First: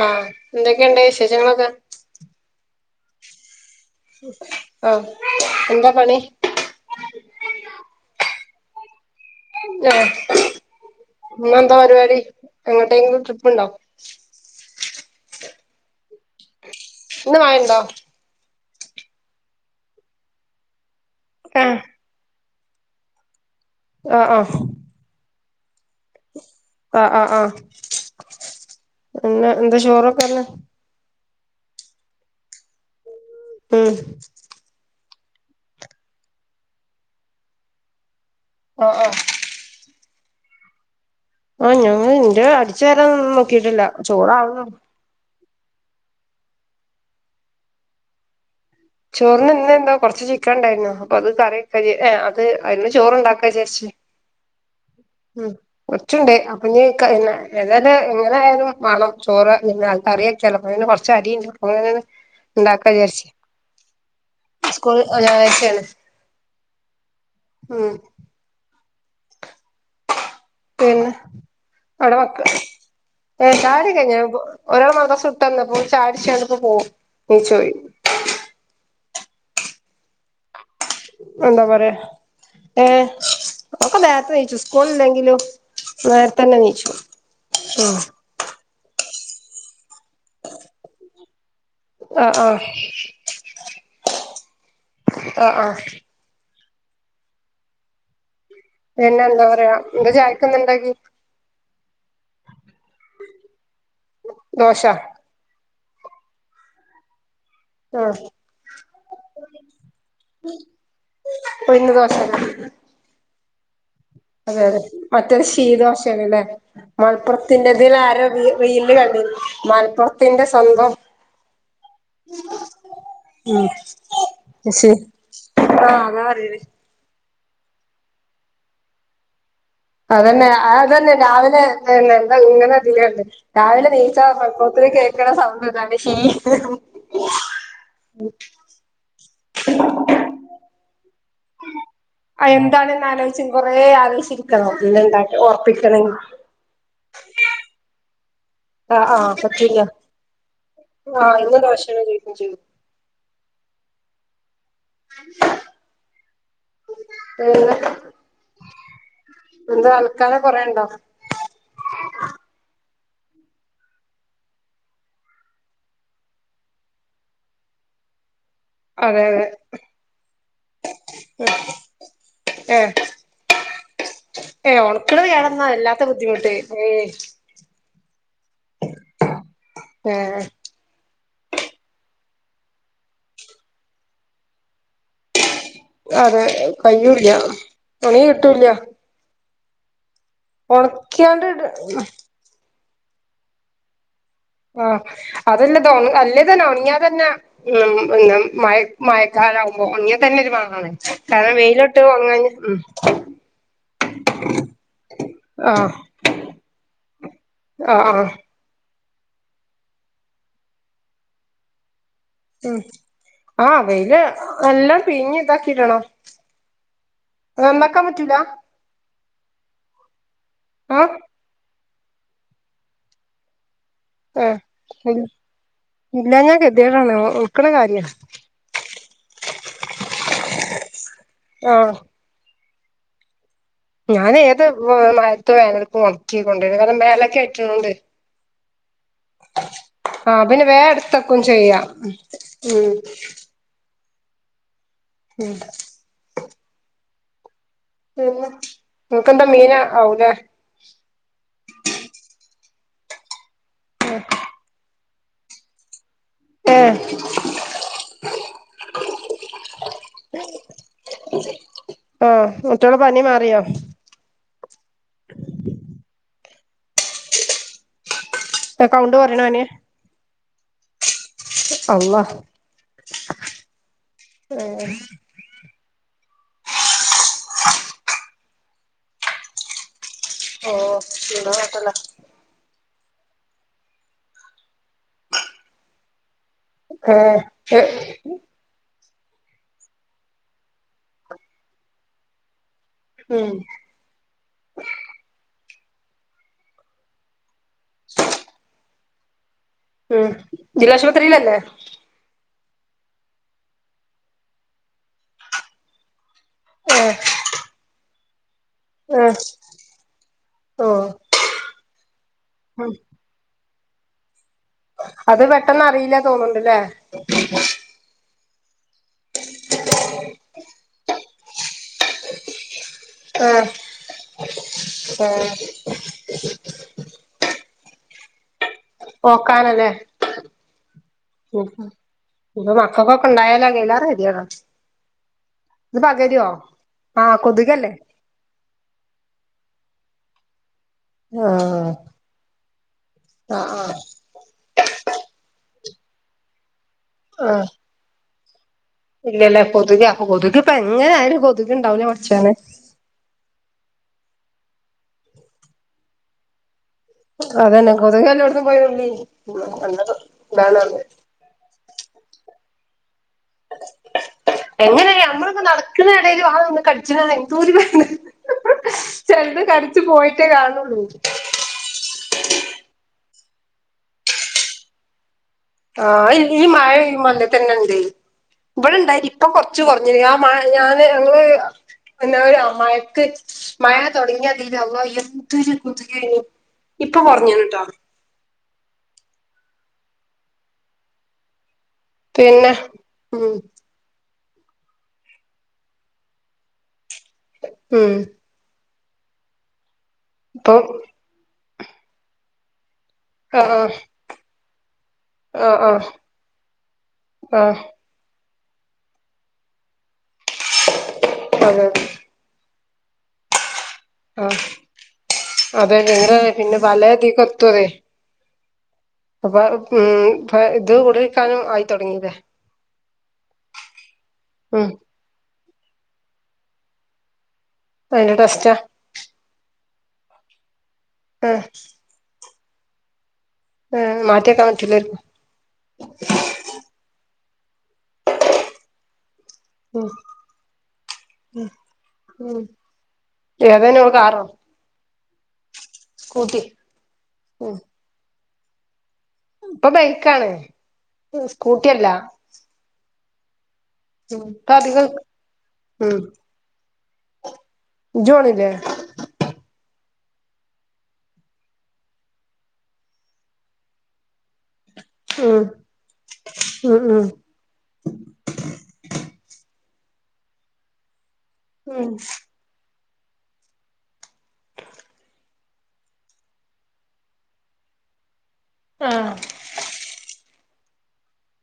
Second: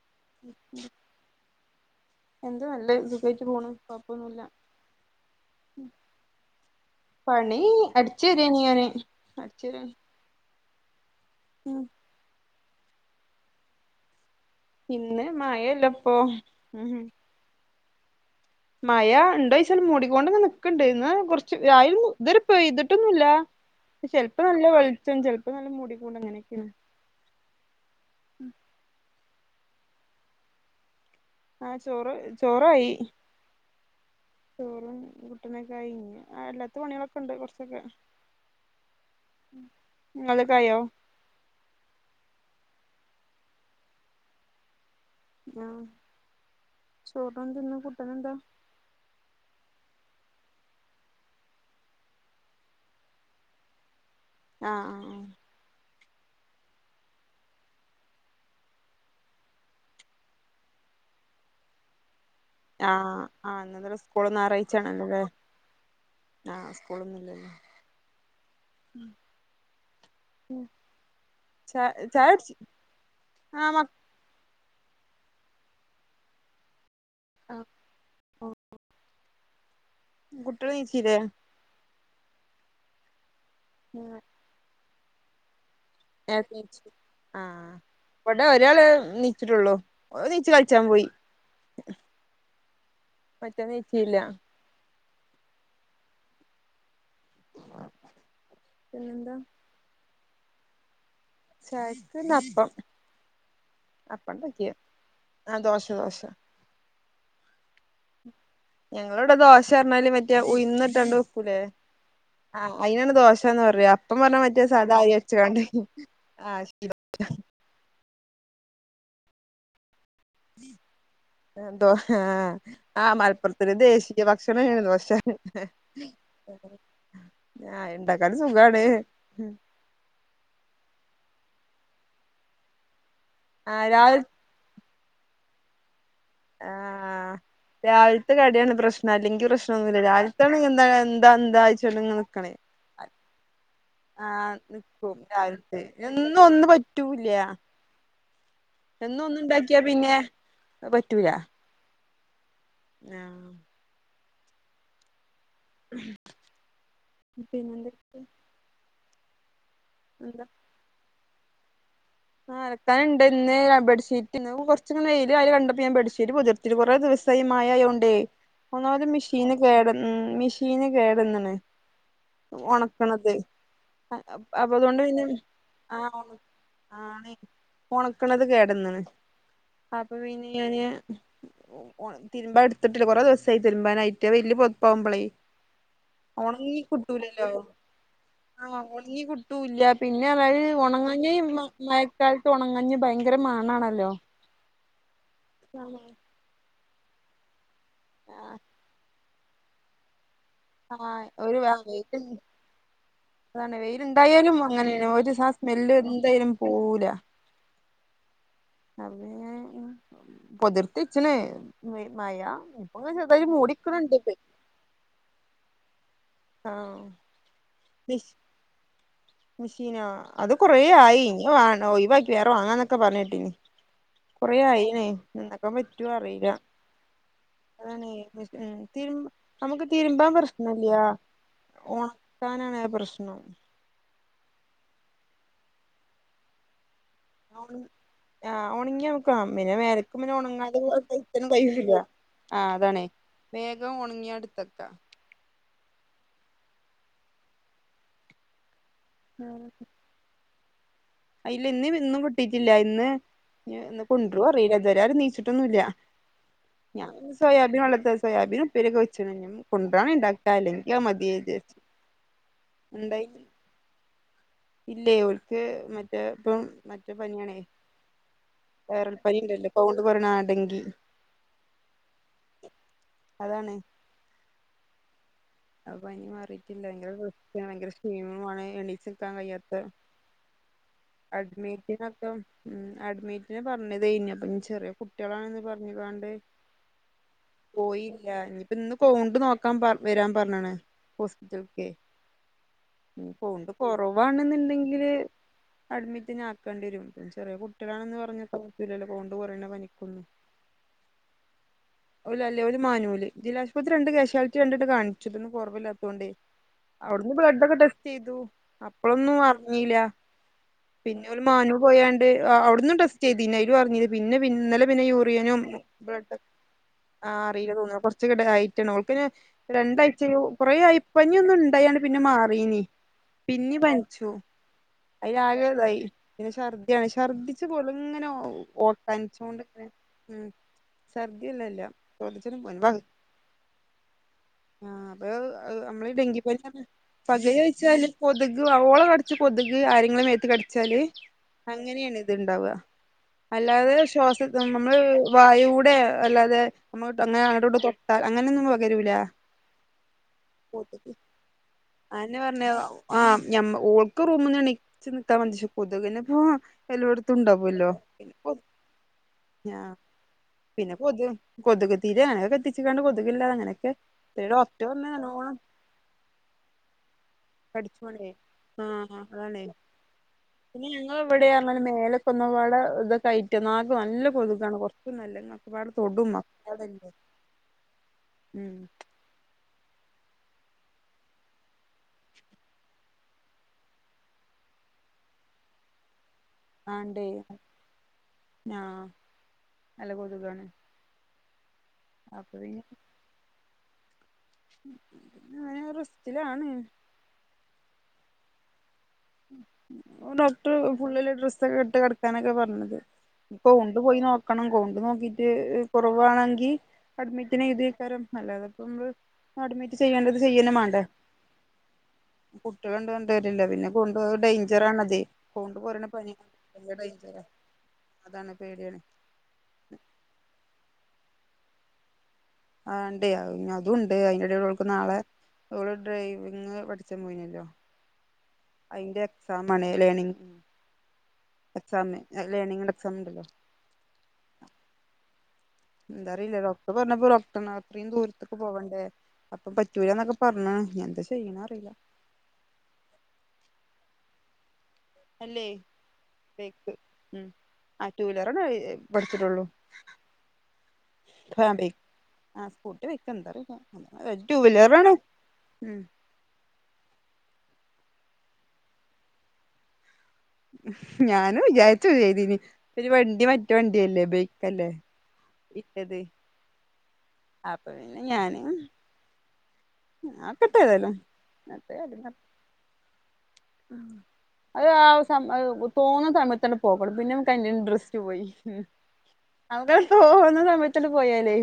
ആഹ എന്തൊക്കെയുണ്ട് വിശേഷങ്ങളൊക്കെ എന്ത് നല്ല സുഖമായിട്ട പോകണം ആഹ എന്താ പണി പണി അടിച്ചു വാരല് തന്നാണ് ആ ഇന്നെന്താ ഉം പരിപാടി എങ്ങോട്ടെങ്കിലും ട്രിപ്പ് ഉണ്ടോ ഇന്ന് മഴല്ലപ്പൊ ഉ ഇന്ന് മഴണ്ടോ മഴ ഉണ്ടോ ച്ചല മ മുടികൊണ്ട നിക്കണ്ട് ഇന്ന് കുറച്ച് വ ആഹ് ഇതുവരെ പെയ്തിട്ടൊന്നുമില്ല ആഹ് ചെലപ്പോ ആഹ് നല്ല വെളിച്ചം ചെലപ്പോ നല്ല മുടികൊണ്ടും അങ്ങനെയൊക്കെയാണ് ആ ആ് ആഹ പിന്നെ എന്താ ചോറൊക്കെന്നെ ആഹ ചോറ് ചോറായി ഉം ചോറും കുട്ടനൊക്കെ ആയി അല്ലാത്ത പണികളൊക്കെ ഉണ്ട് കുറച്ചൊക്കെ ആഹ് ആഹ് ഇങ്ങൾക്കായോ ആഹ ഞങ്ങ ന്റെ അടിച്ചു വ രാംന്നും നോക്കിട്ടില്ല ചോറാവുന്നു ആഹ ചൊറിനെന്താ കൂട്ടനെന്താ ചോറിന് നിന്ന എന്താ കൊറച്ച് ചിക്കൻ ഉണ്ടായിരുന്നു അപ്പൊ അത് കറിയക്കാ ഏ അത് അതിരുന്നു ചോറുണ്ടാക്കാ വി ചേച്ചേ ആഹ് ആഹ് ഉം കുറച്ചുണ്ട് അപ്പൊ ഇനി ഏതായാലും എങ്ങനെ ആയാലും വേണം ചോറ് നിന്നെ ആൾക്ക അറിയ ചിലപ്പോ കൊറച്ച് അരി ഉണ്ട് അപ്പെ ഉണ്ടാക്ക വിചാരിച്ച ആഹ് ആഹ് സ്കൂള ഒന്ന് ഞാറായ്ച ആണ് ലെ ഞായറാഴ്ചയാണ് ആഹ് സ്കൂളൊന്നുംല്ലല്ലോ ഉം പിന്നെ ച അവിടെ ചായ വക്ക് കുടിച്ച് ആ മ [unintelligible] ഓരാള് മദ്രസ വിട്ടാന്നപ്പോ ചായകുടിച്ച്ക്കാണ്ട് ഇപ്പം പോവും നീചോയ് കുട്ട്യാള് നീച്ചീല്ലേ? എന്താ പറയാ ഏഹ് ഒക്കെ നേരത്തെ നീച്ചും സ്കൂള് ഇല്ലെങ്കിലും നേര്ത്തന്നെ നീച്ചും ഉം വടെ ഒരാള് നീച്ചിട്ടുള്ളൂ ഓൻ നീച്ച് കളിച്ചാൻ പോയി ആഹ് ആഹ് മറ്റോം ന്നിച്ചില്ല ആഹ് ആഹ് ആഹ് പിന്നെ എന്താ പറയാ എന്താ ചായക്ന്ന് ഇണ്ടാക്കെ ചായക്ക്ന്ന് അപ്പം അപ്പണ്ടാക്കിണ് ദോശ ആഹ് ദോശ ദോശ ആഹ് ഞങ്ങളെ ഇവടെ ദോശ പർഞ്ഞാല് മറ്റെ ഉയ്ന്ന്ട്ടാണ്ട് വെക്കൂലേ ഉഴുന്ന് ദോശല്ലേ ആഹ് അയിനാണ് ദോശാന്ന് പറയാ അപ്പം പർഞ്ഞാ അതെ മറ്റേ അതെ സാദാ ആരി മറ്റേത് അരച്ച്കാണ്ട് ആഹ് [unintelligible] ത്തിന്റെതില് ആരോ വി റീല് കണ്ട്ണ് മലപ്പുറത്തിന്റെ സ്വന്തം ന്തോ ആഹ് ആഹ് മലപ്പുറത്തിന്റെ ദേശീയ ഭക്ഷണാണ് ശി ദോശ ആഹ് അതാ പറയണേ ഞാ ഇണ്ടാക്കാനും സുഖാണ് അതന്നെ അതന്നെ രാവിലെ എന്താ ഇങ്ങനെതില്ലണ്ട് ആ രാവിലെ നീച്ച രാവിൽ [unintelligible] കേൾക്ണ സൗണ്ട് ഇതാണ് ച്ചീ ആഹ് രാവിൽത്തെ കടിയാണ് പ്രശ്നം അല്ലെങ്കി പ്രശ്നോന്നുല്ല രാവിൽത്താണെങ്കി എന്താ ന്താ ന്താച്ചോയ്ച്ചോണ്ട്ങ്ങനെ നിക്കണെ ആഹ് എന്താണെന്ന് ആലോചിച്ച് കൊറേ ആ ആലോചിച്ചിരിക്കണം ഇന്ന് നിക്കും ഇണ്ടാക്കി രാവിൽത്തെ ഒറപ്പിക്കണെങ്കി എന്ന് ഒന്ന് പറ്റൂല്ല ആഹ് എന്നും ആഹ് ഒന്ന് പറ്റില്ല ഇണ്ടാക്കിയാ പിന്നെ പറ്റൂല ആഹ് ഇന്ന് ദോശയാണ് കഴിക്കും ചെയ്യും ആഹ് [unintelligible] പിന്നെന്തെക്കെ? എന്താ അലക്കാന് കൊറേണ്ടോ? ആഹ് അലക്കാന്ണ്ട് ഇന്ന് ബെഡ്ഷീറ്റ്ന്ന് ഇന്ന് കോർച്ച് വെയില് [unintelligible] കണ്ടപ്പോ ഞൻ ബെഡ്ഷീറ്റ് പോൻ ത്തിരി കോറെ ദിവസായി മഴ ആയോണ്ടെ ഒന്നാമത് അതെ അതെ മെഷീന് കേട ഉം മെഷീന് കേടന്ന്ണ് ഏഹ് ഒണക്ണത് ഏ അപ്പൊ അതൊണ്ട് പിന്നെ ഒണക്കണത് കേടന്നാ വല്ലാത്ത ആഹ് ഒ ബുദ്ധിമുട്ട് ഏ ആണെ ഒണക്ണത് കേടന്ന്ണ് അപ്പ ഏ പിന്നെ ഞാന് തിരുമ്പാ എടുത്തിട്ടില്ല കോറെ ദിവസായി തിരുമ്പാനായിട്ട് വെല്യ പോതപ്പകുമ്പളേ അതെ കഴൂല്ല ഒണങ്ങി കിട്ടൂല്ല ണങ്ങി കിട്ടൂല്ല പിന്നെ അതായത് ഒണങ്ങാഞ്ഞ ഒണക്കിയാണ്ട് ക്കാലത്ത് ഒണങ്ങാഞ്ഞ ഭയങ്കര മണാണല്ലോ? ആഹ് അതല്ലത് ആഹ് അല്ലേ തന്നെ ഒണങ്ങിയാ തന്നെ ഉം മഴ മഴ ക്കാലാവുമ്പോ ഒൺങ്ങിയാ തന്നെ ഒരു മണം ആഹ് ഒരു [unintelligible] ഉം അതാണ് വെയില് ഇണ്ടായാലും അങ്ങനെന്നെ ഒരു സ സ്മെല്ല് എന്തായാലും പോവൂല ആഹ് ആഹ് അതേ ഞാൻ പൊതിർത്തി വെച്ച്ണ് മഴ ഇപ്പങ്ങനെ ചെറ്തായി മൂടിക്ണ് ണ്ട് എല്ലാം പിഞ്ഞ് ഇതാക്കിടണം ണ്ട് ആഹ് നന്നാക്കാൻ പറ്റൂല മെഷീനാ അത് കൊറെ ആ ആയി ഇനി വാ ഒഴിവാക്കി വേറെ വാങ്ങാന്നൊക്കെ പർഞ്ഞെട്ടിനി ഏ കൊറെ ആയില്ലേ നന്നാക്കാൻ പറ്റൂ അറിയില്ല ഇല്ലാഞ്ഞാ ഗതികേടാണ് ഒണക്കണ കാര്യാ അതാണെ [unintelligible] ഉം തിരു നമ്മക്ക് തിരുമ്പാൻ പ്രശ്നല്ല ആ ഓ ക്കാനാണെ പ്രശ്നം ഞാന് ഏത് [unintelligible] ഒണക്കി കൊണ്ട് വരും കാരണം മേലൊക്കെ ആയിട്ട്ണ്ട് ആഹ് ഒണങ്ങിയ [unintelligible] പിന്നെ വേനക്കും ആ പിന്നെ വേ ഒണങ്ങാതെ എടുത്തക്കും [unintelligible] ചെയ്യാം കയ്യൂല ആഹ് ഉം അതാണേ വേഗം ഒണങ്ങിയ അടുത്തക്ക മ്ഹ് പിന്ന നിങ്ങക്കെന്താ മീന് ആവൂലേ അയ് ഇല്ല ഇന്ന് ഇന്നും കിട്ടീട്ടില്ല ഇന്ന് ഇന്ന് കൊണ്ട് വരൂ അറിയില്ല ഇതു വരെ ആരും എനീച്ചി റ്റൊന്നുല്ലാ ഏ ഞാൻ സോയാബീൻ [unintelligible] സോയാബീൻ ഉപ്പേരിയൊക്കെ വെച്ച് [unintelligible] കൊണ്ട് വരണെങ്കി ഇണ്ടാക്കാല്ലോ അല്ലെങ്കി അത് മതിയെന്ന് വിചാരിച്ച് ആഹ് മറ്റൊള പനി ഇണ്ടായില്ല മാറിയാ ഇല്ലേ ഇവൾക്ക് മറ്റേ ഇപ്പം മറ്റേ പനിയാണേ കൗണ്ട് വേറൊരു പനി കുറയണ പനിയാ ഇണ്ടല്ലേ കൗണ്ട് കുറഞ്ഞ ആഹ് ഡെങ്കി അള്ളാ അതാണ് ആഹ് അപ്പ പനി മാറിയിട്ടില്ല ഭയങ്കര [unintelligible] ഭയങ്കര ക്ഷീണമാണ് എണീച്ച് നിക്കാൻ കഴിയാത്ത ഓ എന്താ കുഴപ്പല്ല അഡ്മീറ്റ് [unintelligible] ഉം അഡ്മിറ്റിന് പറഞ്ഞതായിരുന്നു അപ്പം ചെറിയ കുട്ടികളാണന്ന് പറഞ്ഞുംങ്ങാണ്ട് [unintelligible] ഇല്ല ഇനിയിപ്പ ഇന്ന് കൗണ്ട് നോക്കാൻ പർ വെരാൻ പറഞ്ഞാണ് ഹോസ്പിറ്റൽക്കേ ഇനി ഉം കൗണ്ട് കൊറവാണ്ന്ന്ണ്ടെങ്കില് അഡ്മിറ്റന്നെ ആക്കേണ്ടി വരും ചെറിയ കു ട്ട്യളാണെന്ന് പറഞ്ഞ പറ്റൂലല്ലോ കൗണ്ട് കൊറയണ പനി ഉം ജില്ലാശുപത്രിയിലല്ലേ ഓല് അല്ലെ ഓര് മാനൂല് ജില്ല ആശുപത്രിണ്ട് കാഷ്യാലിറ്റി രണ്ട് വട്ടം കാണിച്ചതൊന്നും കൊറവില്ലാത്തോണ്ടേ ഏ അവിടുന്ന് ബ്ലഡൊക്കെ ടെസ്റ്റെയ്‌തു ഏ അപ്പളൊന്നും അറിഞ്ഞീല ഓ പിന്നെ ഓല് മാനു പോയാണ്ട് അ ഉം അവിടുന്നും ടെസ് റ്റ് ചെയ്തീന് അയില് പറഞ്ഞത് പിന്നെ പിൻ ഇന്നലെ പിന്നെ യൂറിയനും ബ്ലഡൊ ണ്ട്ല്ലേ ആഹ് അറിയില്ല തോന്നണു കൊറച്ച് ക്കൂട ആയിട്ടാണ് അവൾക്ക് പിന്നെ രണ്ടാഴ്ച കൊറേ ആയി പനി ഒന്ന് ഉണ്ടായാണ് പിന്നെ മാറീന് ഏ പിന്നേം പനിച്ചു ഏ അയിലാകെ ഇതായി പിന്നെ ശർദ്ദിയാണ് ശർദ്ദിച്ചു കൊളുങ്ങനൊ ഓർക്കാനിച്ചോണ്ട് നിക്കണ് ഓക്കാനല്ലേ ഉം ശർദ്ധി പിന്നെ ഇല്ല ഇനീപ്പൊ മക്കക്കൊക്ക ഇണ്ടായ [unintelligible] എല്ലാരെ ഗതീം അതാ ആഹ് അപ്പൊ അമ്മളീ ഡെങ്കിപനി പറഞ്ഞാ ആഹ് പകരൂ കൊതുകല്ലേ വെച്ചാല് കൊതുക് ഓള കടിച്ച കൊതുക് ആരെങ്കിലും മേത്ത് കടിച്ചാല് ആഹ് അങ്ങനേണ് ഇത്ണ്ടാവുക ആഹ് അല്ലാതെ ആഹ് ശ്വാസ ഇത് നമ്മ അമ്മൾ വായൂടെ അല്ലാതെ നമ്മ തൊട്ട അങ്ങനെ ആഹ് അങ്ങോട്ടും ഇങ്ങോട്ടും തൊട്ടാൽ അങ്ങനെ ഒന്നും [unintelligible] ഇല്ലല്ലേ കൊതുക് അപ്പ കൊതുകിപ്പൊ എങ്ങനെ കൊതുക് ആയാലും കൊതുക് ഇണ്ടാവൂലെ അതെന്നെ പടച്ചോനെ പറഞ്ഞെ ആഹ് ഞമ്മ ഓൾക്ക് റൂമിന്ന് എണീച്ച് നിക്കാൻ [unintelligible] കൊതുകിനിപ്പൊ എല്ലോടുത്തും ഉണ്ടാവൊല്ലോ അതന്നെ കൊതുക് പിന്നെ കൊതു എല്ലോടത്തും പോയി ഉള്ളി പതു ആഹ് നല്ലത് ഇതാണ് പിന്നെ കൊത് കൊതുക് തിരി അങ്ങനെയൊക്കെ കത്തിച്ച്ങ്ങാണ്ട് കൊതുകില്ലാതെ അങ്ങനെയൊക്കെ [unintelligible] ഡോക്ടർ വന്നു നല്ലോണം ക്ക്ന്ന എടേല് അതൊന്നു [unintelligible] പഠിച്ചുണ ആഹ് അതണേ കടിച്ചു പോയിട്ടേ പിന്നെ കാണുള്ളൂ ഞങ്ങൾ എവിടെ റഞ്ഞല് മേലെ സ് പാടെ ഇതൊക്കെ ആയിട്ട നക്ക് നല്ല കൊതുക്കാണ് ക ഇപ്പ ല്ല [unintelligible] ആഹ് ഈ മഴ മല തന്നെ ഇണ്ട് ഉം ഇവിടെ ഇണ്ടായി ഇപ്പം കൊറച്ച് കുറഞ്ഞ ഞ ഞാാന് ഞങ്ങള് എന്താ ഒരു ആ മയക്ക് മഴ തുടങ്ങിയ ദീല് അള്ളാ എന്താെരു കാെത് കെനി ആണ്ടേ ആഹ് നല്ല ക തുകാണ് പിന്നെ ഉ ഞനെ റസ്റ്റിലാണ് ഉം ഡോക്ടർ ഇപ്പൊ ഫുള്ളില് ഡ്രസ്സൊക്കെ ഇട്ട് കിടക്കാനൊക്കെ പറഞ്ഞത് ഇപ്പൊ ആഹ് കൗണ്ട് പോയി നോക്കണം കൗണ്ട് നോക്കീട്ട് ആഹ് കൊറവാണങ്കി ആഹ് കുറവാവാണെങ്കിൽ അഡ്മിറ്റിനെ ആഹ് എഴുതിയക്കാരം അല്ലാത ഇപ്പം അഡ്മിറ്റ് ചെയ്യേണ്ടത് ചെയ്യന്ന മാണ്ടേ ആഹ് അതെ കുട്ടികൾണ്ട് രണ്ട് കാര്യല്ല പിന്നെ ആഹ് ഡേഞ്ചറാണ്തെ കൗണ്ട് അതെ കൊറിണ പനി നിങ്ങള് പിന്നെ ഡേഞ്ചറ പലതീക്ക് എത്തുവേ അതാണ് പേടിയാണ് അപ്പൊ ഉ ഇ ഇത് കൂടുയിക്കാനും ആയിത്തൊടങ്ങിയല്ലേ ആഹ് ഇണ്ടേ അതും ഉണ്ട് അയിന്റെടടെ ഓൾക്ക് ഉം നാളെ അവള് ഡ്രൈവിങ് പഠിച്ചാൻ പോയിനല്ലോ അതിന്റെ ടെസ്റ്റ അതിന്റെ എക്സാ ആണ് ലേണിംഗ ആഹ് എക്സാം ലേണിംഗന്റെ എക്സാം ഉണ്ടല്ലോ ആഹ് മാറ്റേ കമറ്റിലക്ക എന്താറിയില്ല ഡോക്ടർ പറഞ്ഞപ്പോ ഡോക്ടറിന് ഇത്രയും ദൂരത്തേക്ക് പോകണ്ടേ അപ്പം ഉം പറ്റൂല്ലന്നൊക്കെ പറഞ്ഞിണ് എന്താ ചെയ്യണ അറിയില്ല ഉം ഏതാന കാറോ അല്ലേ സ്കൂട്ടി ബേക്ക് ഉം ആ ടു വീലറ പഠിച്ചിട്ടുള്ളൂ ഇപ്പൊ ബൈക്കാണ് സ്കൂട്ടിയല്ല ആ സ്കൂട്ടി വെക്ക് എന്താ അറിലാ ഉം ടു ഇപ്പ വീലറ അധികം ആണ് ഉം ജ് പോണിലേ ഞാനൻ വിചാരിച്ചു്തിനി ഒരു വണ്ടി മറ്റേ വണ്ടിയല്ലേ ബേക്ക്ല്ലേ ഉം ഇട്ടത് ഉം ഉം അപ്പൊ പിന്നെ ഞാനും ആ നോകട്ടതലും മറ്റേ ഉം ആഹ് അത് ആ സ തോന്നുന്ന സമയത്ത് തന്നെ പോകപ്പെടും പിന്നെ നമക്ക് അതിന്റെ ഇൻ്രസ്റ്റ് പോയി ആഹ് നമക്ക് തോവന്ന സംഭയിച്ചിട്ട് പോയല്ലേ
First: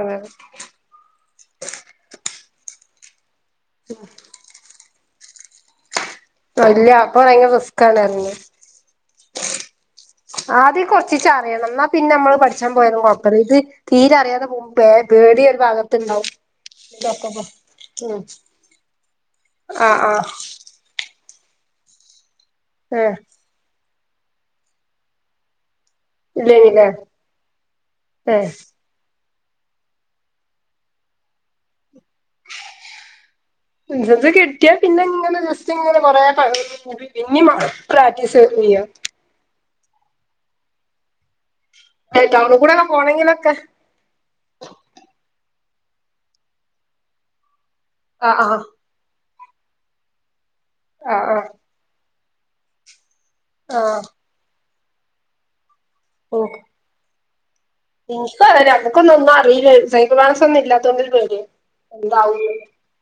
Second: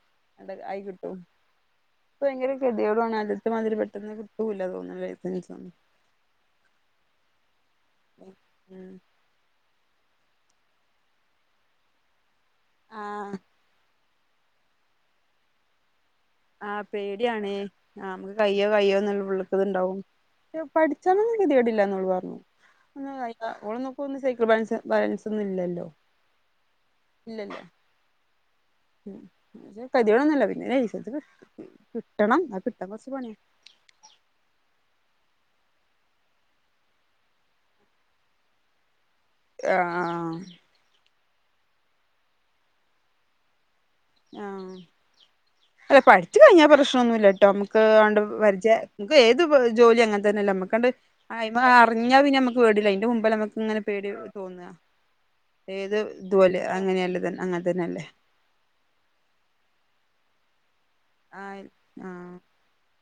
അതെ എ ആയി കിട്ടും ഇ ഭയങ്കര കെത്യെടാണ് അതിത്തെ മാതിരി പെട്ടെന്ന് കിട്ടൂല്ല തോന്നുന്ന ലൈസൻസ് ഇല്ല അപ്പൊ ഭയങ്കര റിസ്ക് ആണ് പറഞ്ഞു ഉം ആത് കൊറച്ചച്ച് അറിയണം എന്നാ പിന്നെ നമ്മള് പഠിച്ചാൻ പോയത് കൊപ്പ ആഹ് ഇത് തീര അറിയാതെ പോവുമ്പേ പേടിയ ഒരു ഭാഗത്തുണ്ടാവും ആഹ് പേടിയാണേ ആഹ് നമുക്ക് കയ്യോ കയ്യോ നല്ല ആഹ് ഉള്ളക്കത്ണ്ടാവും ആഹ് പഠിച്ചാന്നൊന്നും കെതേടില്ല എന്ന ഓള് പറഞ്ഞു ഏഹ് ആ ഓൾകൊന്നും നോക്കന്ന് സൈക്കിൾ ബാലൻസ് ബാലൻസ് ഒന്ന ഇല്ലല്ലോ ഇല്ല ഇല്ല ഇല്ല ഇല്ല ആഹ് ഉം കതിവണൊന്നുംല്ല പിന്നെത് കിട്ടണം അത് കിട്ടാൻ കൊറച്ചു പണിയാ ത് കിട്ടിയ പിന്നെ ഇങ്ങനെ ജസ്റ്റ് ഇങ്ങനെ കൊറേ പിന്നെം പ്രാക്ടീസ് ചെയ്യാം ആഹ് ടൗണിക്കൂടൊക്കെ പോണങ്കിലൊക്കെ ആഹ് അല്ല പഠിച്ചു കഴിഞ്ഞാ പ്രശ്നൊന്നുല്ലാട്ടോ നമ്മക്ക് അണ്ട് ആഹ് ആഹ് പരിജയ നമ്മക്ക് ഏത് ജോലി അങ്ങനെ തന്നെയല്ലേ നമ്മക്കണ്ട് ആഹ് ആഹ് അയ്മ അറിഞ്ഞാൽ പിന്നെ നമ്മക്ക് പേടില്ല അയിന്റെ മുമ്പിലങ്ങ് ഇങ്ങനെ ആഹ് പേടി തോന്നുവാ ഏത് ഇതുവലെ അങ്ങനെയല്ലന്നെ അങ്ങനെ തന്നെയല്ലേ. ഒക്കെ അതന്നെ അമക്കൊന്നും അറീല്ല സൈക്കിൾ ബാലൻസ്സൊന്നും ഇല്ലാത്തോണ്ട്. ആഹ് ആഹ്.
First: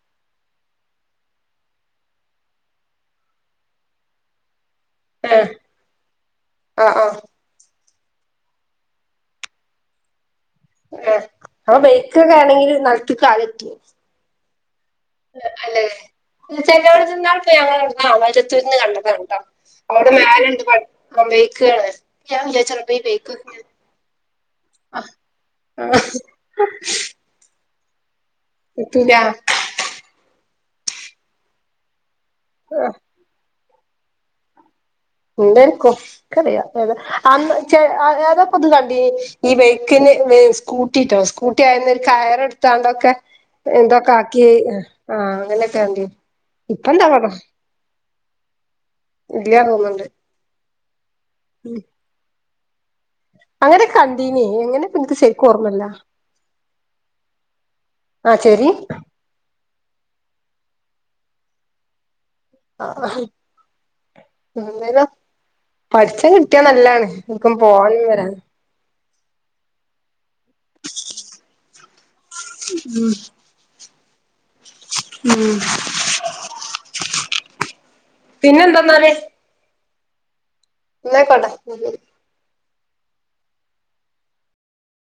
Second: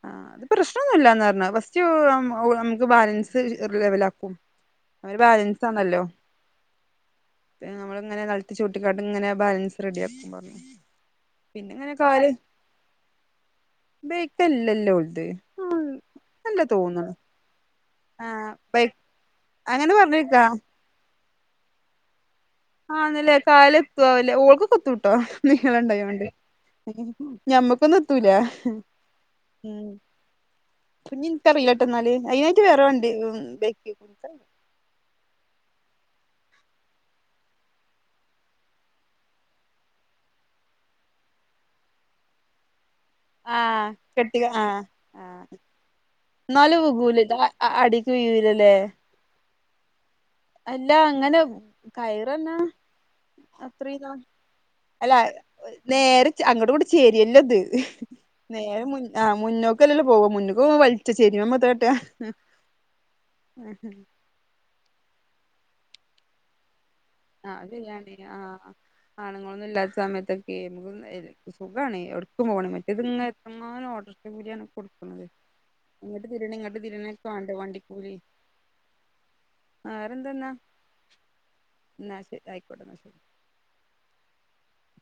ആഹ് അത് പ്രശ്നൊന്നുല്ലാന്നാ പറഞ്ഞെ ഫസ്റ്റ് നമുക്ക് ബാലൻസ് ലെവലാക്കും. അവര് ഏഹ് ബാലൻസ് തന്നല്ലോ ആഹ് ആഹ് അത് നമ്മള് ഇങ്ങനെ കളി ച്ചൂട്ടിക്കാണ്ട് ഇങ്ങനെ ബാലൻസ് റെഡി ആക്കും പറഞ്ഞു. ആഹ് പിന്നെ അപ്പൊ ഇങ്ങനെ കാല് ബൈക്കൊക്കെ ആണെങ്കിൽ നിലത്ത്ക്ക് കാലെത്തുവോ. ബേക്കല്ലല്ലോ. ആഹ് അല്ലെ. അല്ല ചെലവിട് തോന്ന്ണ് തിന്നാൻ പോയി അങ്ങനെ ആഹ് മറ്റത്തൂരുന്ന് ബൈക്ക് കണ്ടതാണ് കേട്ടോ അങ്ങനെ അവിടെ പറഞ്ഞേക്കാ മേലുണ്ട്. [unintelligible] ആണല്ലെ ബൈക്കൊക്കെ ഇങ്ങനെ കാല് എത്തോ ആവല്ലേ ഓൾക്ക് എത്തുട്ടോ ആഹ് നീളുണ്ടായോണ്ട്. ഞമ്മക്കൊന്നും എത്തൂല. എത്തൂല്ല. ഉം ഇഞ്ഞി എനിക്കറില്ലാട്ടെന്നാല് അയിതിനായിട്ട് വേറെ വണ്ടിണ്ട് ബൈക്ക്. ഉണ്ടേര്ക്കും. കറിയ അത് അന്ന് ഏതാ ഇപ്പൊന്ന് കണ്ടിന് ഈ ബൈക്കിന്. സ്കൂട്ടിട്ടോ സ്കൂട്ടി ആയന് ഒരു കയറ് എടുത്താണ്ടൊക്കെ. ആഹ് എന്തൊക്കെ ആക്കി കെട്ടിക ആഹ് ആഹ് അങ്ങനെയൊക്കെ ഇപ്പ എന്താവോ. ആഹ് ആഹാ അടിക്ക്യൂരല്ലേ. ഇല്ല്യാ തോന്നുന്നുണ്ട്. അല്ല അങ്ങനെ. ഉം കയറന്ന അത്രയും കണ്ടീനി എങ്ങനെ അല്ല എനിക്ക് ശരിക്കും ഓർമ്മല്ല നേരെ അങ്ങോടും ഇങ്ങോട്ടും ചേരുവല്ലോ അത്. ആഹ് ശെരി. ആഹ് മുന്നോക്കല്ലെള്ളു പോക മുന്നക്ക് പോകുമ്പോ വലിച്ച് ചെരിമാ എന്താകാട്ടാ. ആഹ് എന്തായലും പഠിച്ചാൻ കിട്ടിയാൽ നല്ലാണ്. എവ്ട്ക്കും ആഹ് പോവാനും അതില്ലാണ്ടിയേനു വരാനും ആഹ് ആണുങ്ങളൊന്നും ഇല്ലാത്ത സമയത്തൊ ക്കെ സുഖാണ് എവിട്ക്കും പോണില്ല മറ്റേത് ഇങ്ങനെ എത്ര ഓർഡർ. കൂലിയാണ് കൊടുക്കുന്നത് ഇങ്ങട്ട് തിരിയാനും ഇങ്ങട് തിരിയാനൊക്കെ വേണ്ടേ വണ്ടിക്കൂലി. എന്തന്നാല്. വേറെന്തോന്നാ. എന്നായ്ക്കോട്ടെ. എന്നാ ശെരി ആയിക്കോട്ടെ എന്നാ ശെരി.